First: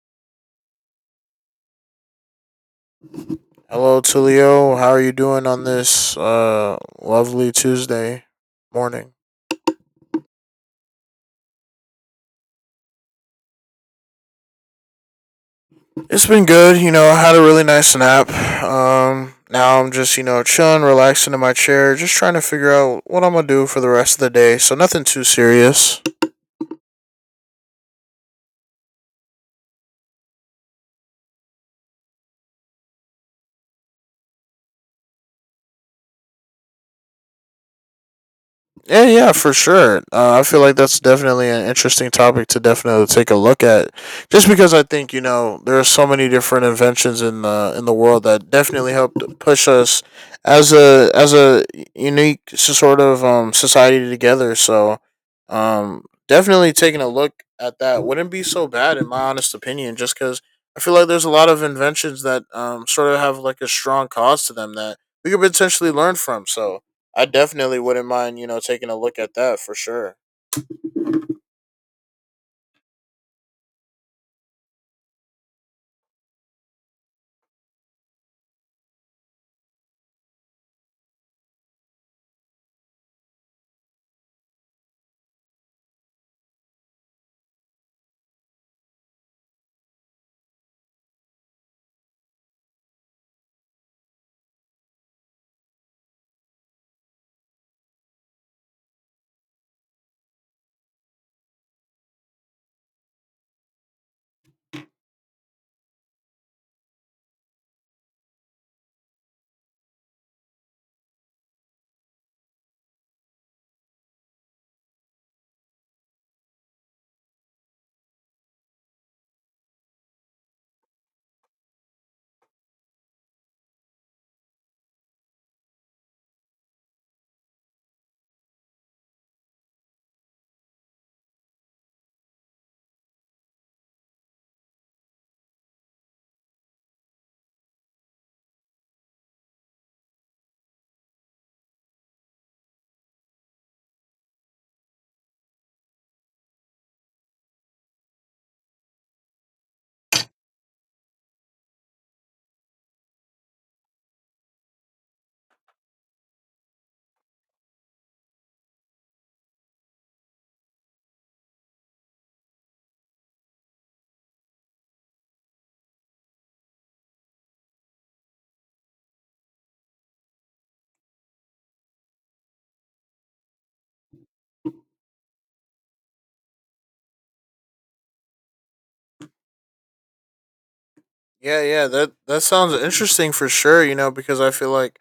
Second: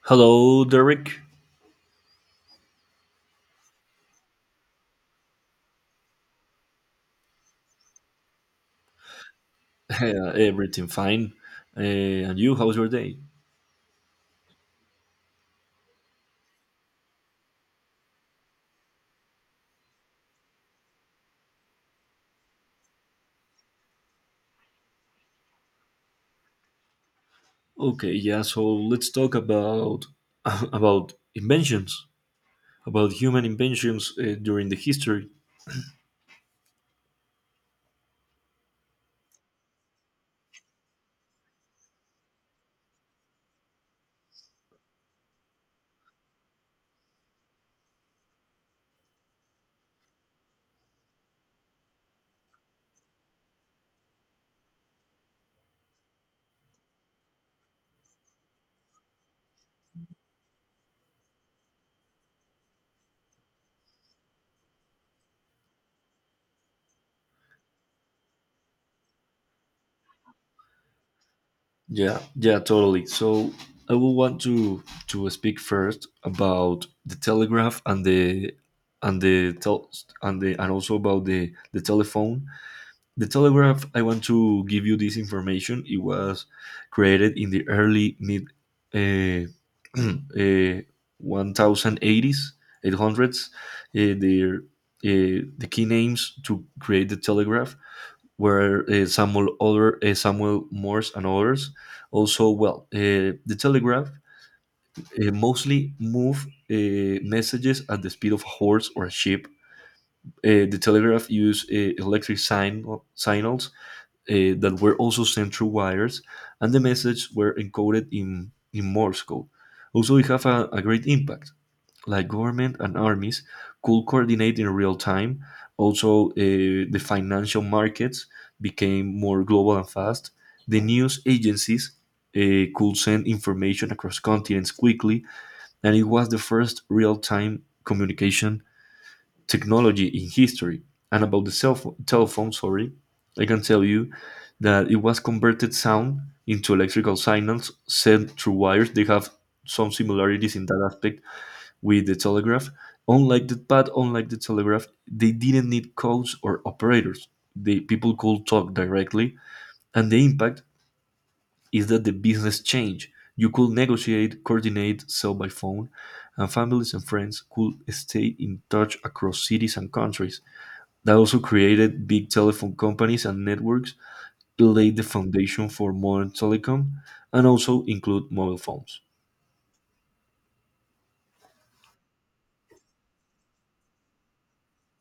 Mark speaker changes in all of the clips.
Speaker 1: Hello, Derek.
Speaker 2: Hello, Tulio. How are you doing on this lovely Tuesday morning?
Speaker 1: Everything fine? And you? How's your day?
Speaker 2: It's been good. You know, I had a really nice nap. Now I'm just, you know, chilling, relaxing in my chair, just trying to figure out what I'm going to do for the rest of the day. So, nothing too serious.
Speaker 1: Okay, yeah. So let's talk about about inventions, about human inventions during the history.
Speaker 2: Yeah, yeah, for sure. I feel like that's definitely an interesting topic to definitely take a look at, just because I think you know there are so many different inventions in the world that definitely helped push us as a unique sort of society together. So, definitely taking a look at that wouldn't be so bad in my honest opinion, just because I feel like there's a lot of inventions that sort of have like a strong cause to them that we could potentially learn from. So I definitely wouldn't mind, you know, taking a look at that for sure.
Speaker 1: Yeah, yeah, totally. So I will want to speak first about the telegraph and the tel- and the and also about the telephone. The Telegraph, I want to give you this information. It was created in the early mid uh, uh, 1080s, 800s. Uh, the, the key names to create the Telegraph were Samuel, Other, Samuel Morse and others. Also, well, the Telegraph mostly moved messages at the speed of a horse or a ship. The telegraph used signals that were also sent through wires, and the messages were encoded in Morse code. Also, it had a great impact. Like government and armies could coordinate in real time. Also, the financial markets became more global and fast. The news agencies uh, could send information across continents quickly, and it was the first real time communication technology in history. And about the cell phone, telephone, sorry, I can tell you that it was converted sound into electrical signals sent through wires. They have some similarities in that aspect with the telegraph. Unlike the but unlike the telegraph, they didn't need codes or operators. The people could talk directly, and the impact is that the business changed. You could negotiate, coordinate, sell by phone, and families and friends could stay in touch across cities and countries. That also created big telephone companies and networks, laid the foundation for modern telecom, and also include mobile phones.
Speaker 2: Yeah, yeah, that sounds interesting for sure, you know, because I feel like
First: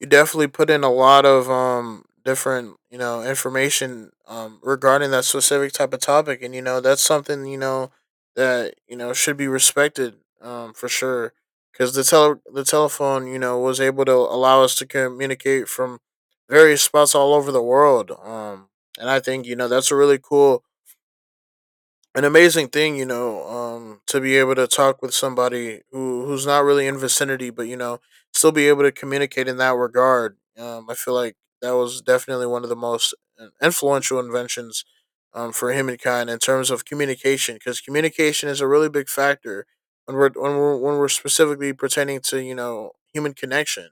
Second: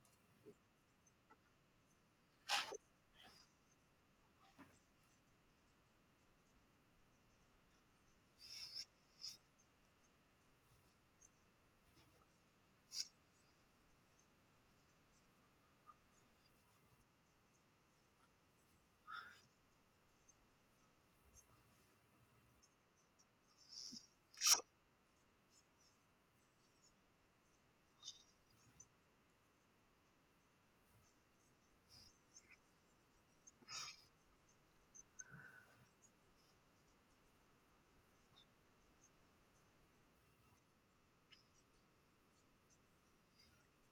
Speaker 2: you definitely put in a lot of different, you know, information regarding that specific type of topic, and you know, that's something, you know, that, you know, should be respected for sure, cuz the telephone, you know, was able to allow us to communicate from various spots all over the world. And I think, you know, that's a really cool an amazing thing, you know, to be able to talk with somebody who's not really in vicinity, but you know, still be able to communicate in that regard. I feel like that was definitely one of the most influential inventions, for humankind in terms of communication, because communication is a really big factor when we're specifically pertaining to you know human connection.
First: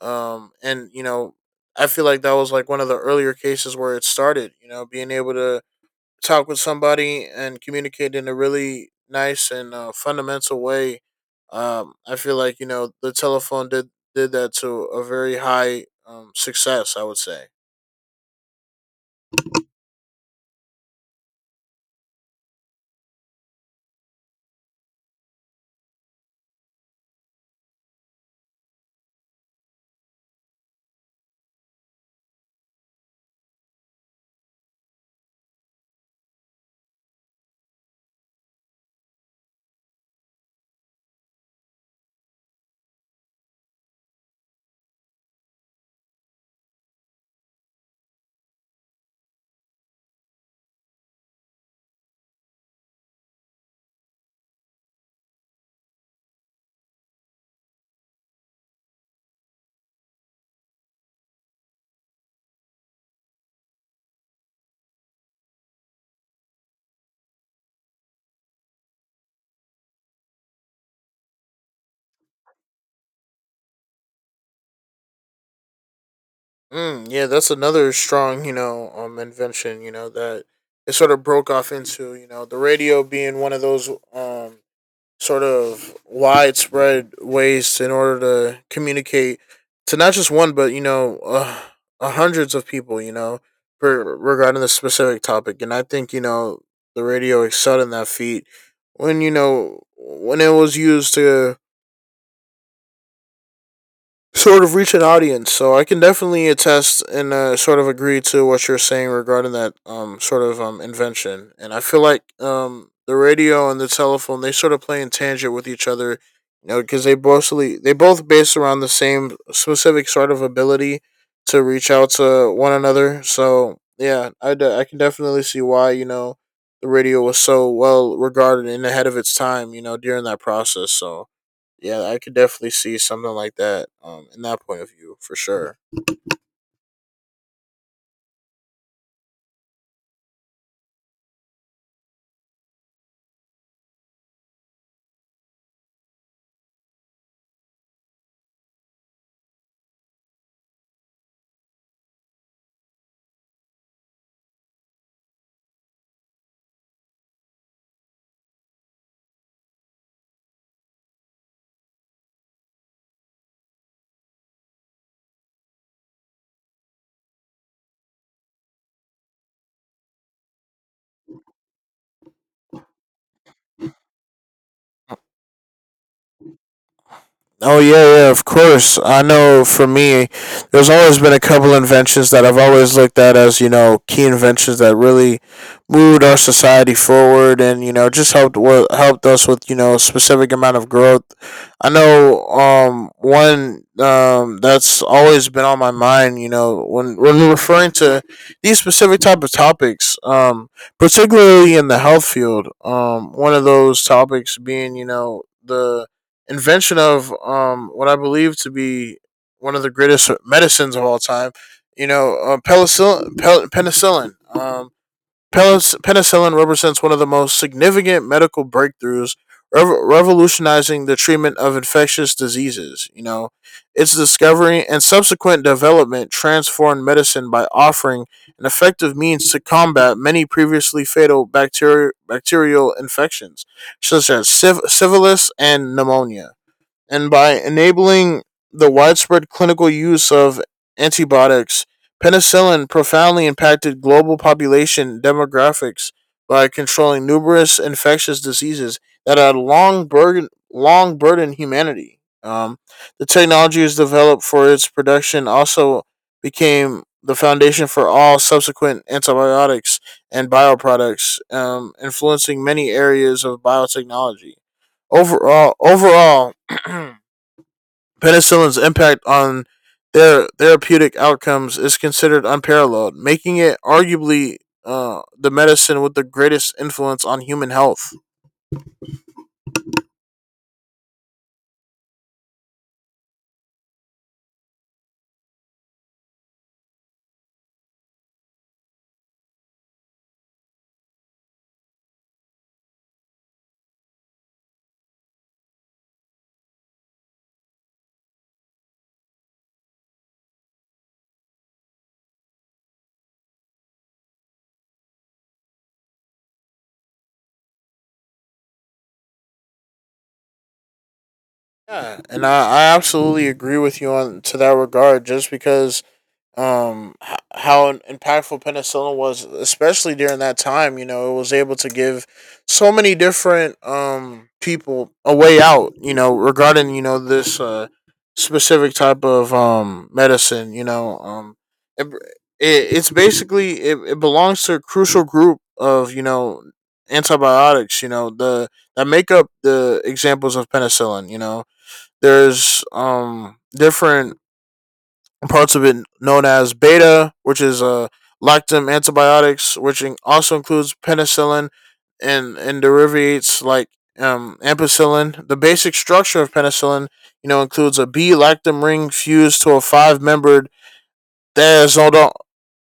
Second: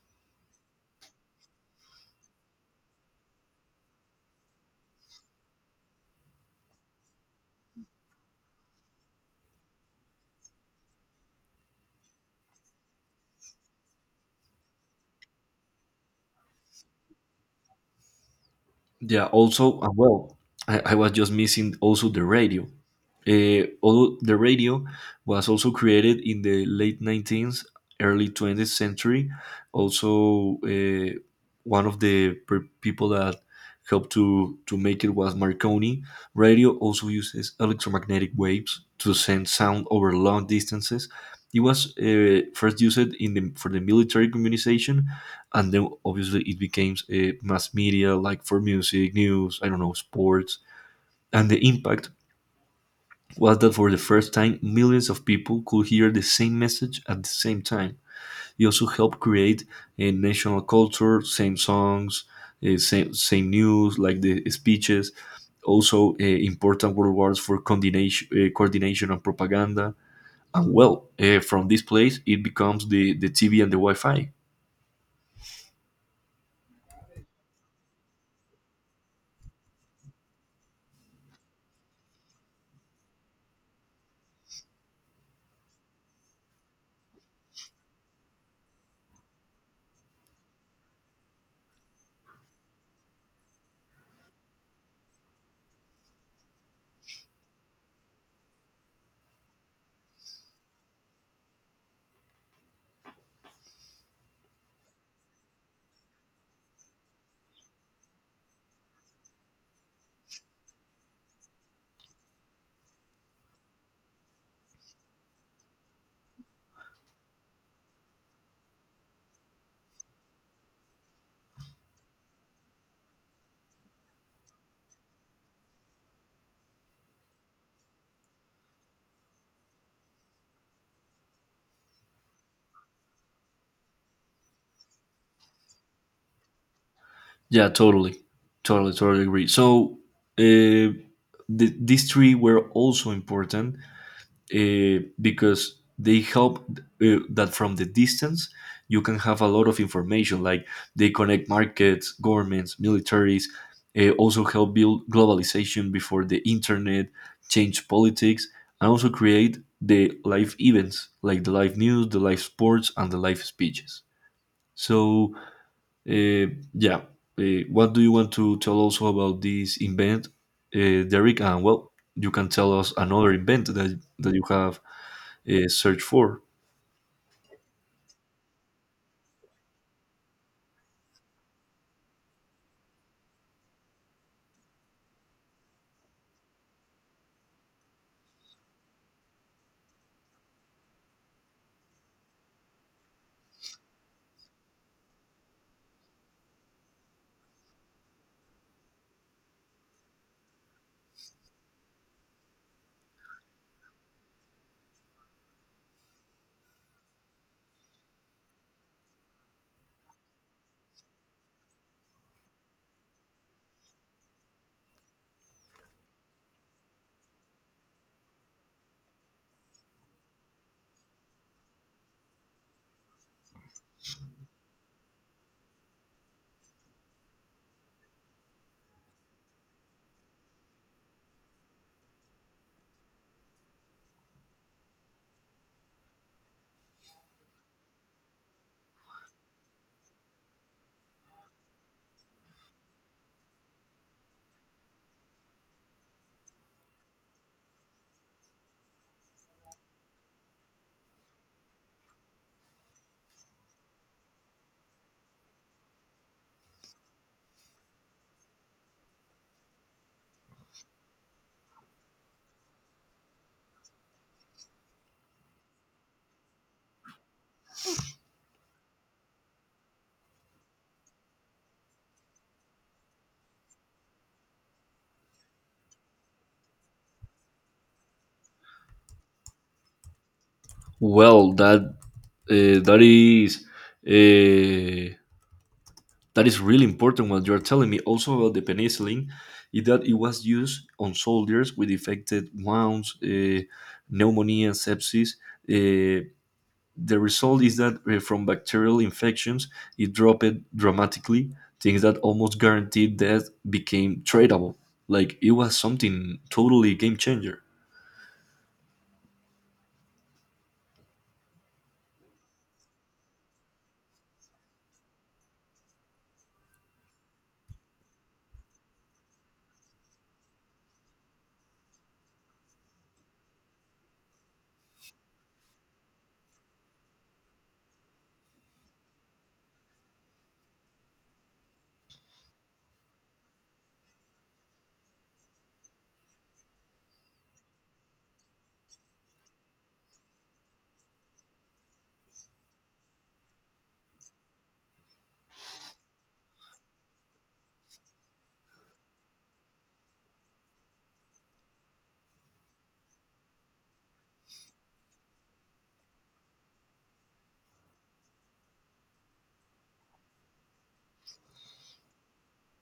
Speaker 2: And you know, I feel like that was like one of the earlier cases where it started. You know, being able to talk with somebody and communicate in a really nice and fundamental way. I feel like you know the telephone did that to a very high success. I would say.
Speaker 1: Yeah, also, I was just missing also the radio. Although the radio was also created in the late 19th, early 20th century, also one of the people that helped to make it was Marconi. Radio also uses electromagnetic waves to send sound over long distances. It was first used for the military communication, and then obviously it became a mass media, like for music, news, I don't know, sports. And the impact was that for the first time, millions of people could hear the same message at the same time. It also helped create a national culture, same songs, same news, like the speeches. Also, important world wars for coordination and propaganda. And well, from this place it becomes the TV and the Wi-Fi.
Speaker 2: Mm, yeah, that's another strong you know invention. You know that it sort of broke off into you know the radio being one of those sort of widespread ways in order to communicate to not just one, but you know, hundreds of people. You know, for regarding the specific topic, and I think you know the radio excelled in that feat when you know when it was used to sort of reach an audience. So I can definitely attest and sort of agree to what you're saying regarding that sort of invention. And I feel like the radio and the telephone, they sort of play in tangent with each other, you know, because they mostly they both based around the same specific sort of ability to reach out to one another. So yeah, I can definitely see why you know the radio was so well regarded and ahead of its time, you know, during that process. So yeah, I could definitely see something like that in that point of view for sure.
Speaker 1: Yeah, totally agree. So uh, these three were also important because they help that from the distance you can have a lot of information. Like they connect markets, governments, militaries. Also help build globalization before the internet, change politics, and also create the live events, like the live news, the live sports, and the live speeches. So uh, yeah. What do you want to tell also about this invent, Derek? And well, you can tell us another invent that you have searched for.
Speaker 2: Oh yeah, yeah, of course. I know for me, there's always been a couple inventions that I've always looked at as, you know, key inventions that really moved our society forward and, you know, just helped us with, you know, a specific amount of growth. I know one that's always been on my mind, you know, when we're referring to these specific type of topics, particularly in the health field. One of those topics being, you know, the invention of what I believe to be one of the greatest medicines of all time. You know, penicillin. Penicillin. Penicillin represents one of the most significant medical breakthroughs, revolutionizing the treatment of infectious diseases. You know, its discovery and subsequent development transformed medicine by offering an effective means to combat many previously fatal bacterial infections, such as syphilis and pneumonia, and by enabling the widespread clinical use of antibiotics. Penicillin profoundly impacted global population demographics by controlling numerous infectious diseases that had long burdened humanity. The technology was developed for its production also became the foundation for all subsequent antibiotics and bioproducts, influencing many areas of biotechnology. Overall, penicillin's impact on their therapeutic outcomes is considered unparalleled, making it arguably the medicine with the greatest influence on human health.
Speaker 1: Well, uh, that is uh, that is really important. What you are telling me also about the penicillin is that it was used on soldiers with infected wounds, pneumonia, sepsis. Uh, The result is that from bacterial infections, it dropped dramatically. Things that almost guaranteed death became tradable. Like it was something totally game changer.
Speaker 2: Yeah, and I absolutely agree with you on to that regard. Just because how impactful penicillin was, especially during that time, you know it was able to give so many different people a way out, you know, regarding you know this specific type of medicine, you know. It, it's basically it belongs to a crucial group of you know antibiotics, you know the that make up the examples of penicillin, you know. There's different and parts of it known as beta, which is lactam antibiotics, which also includes penicillin and derivatives like ampicillin. The basic structure of penicillin, you know, includes a B lactam ring fused to a five-membered the azodo-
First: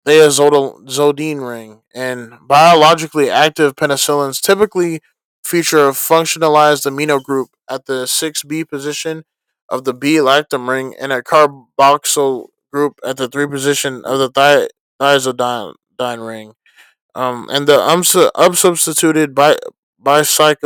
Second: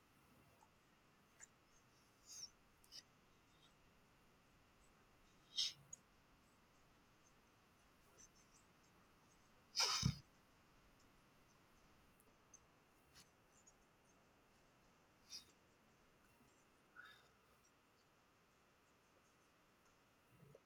Speaker 2: the azodol- azodine ring, and biologically active penicillins typically feature a functionalized amino group at the 6B position of the B lactam ring and a carboxyl group at the 3 position of the thiazidine ring. And the unsubstituted bicyclic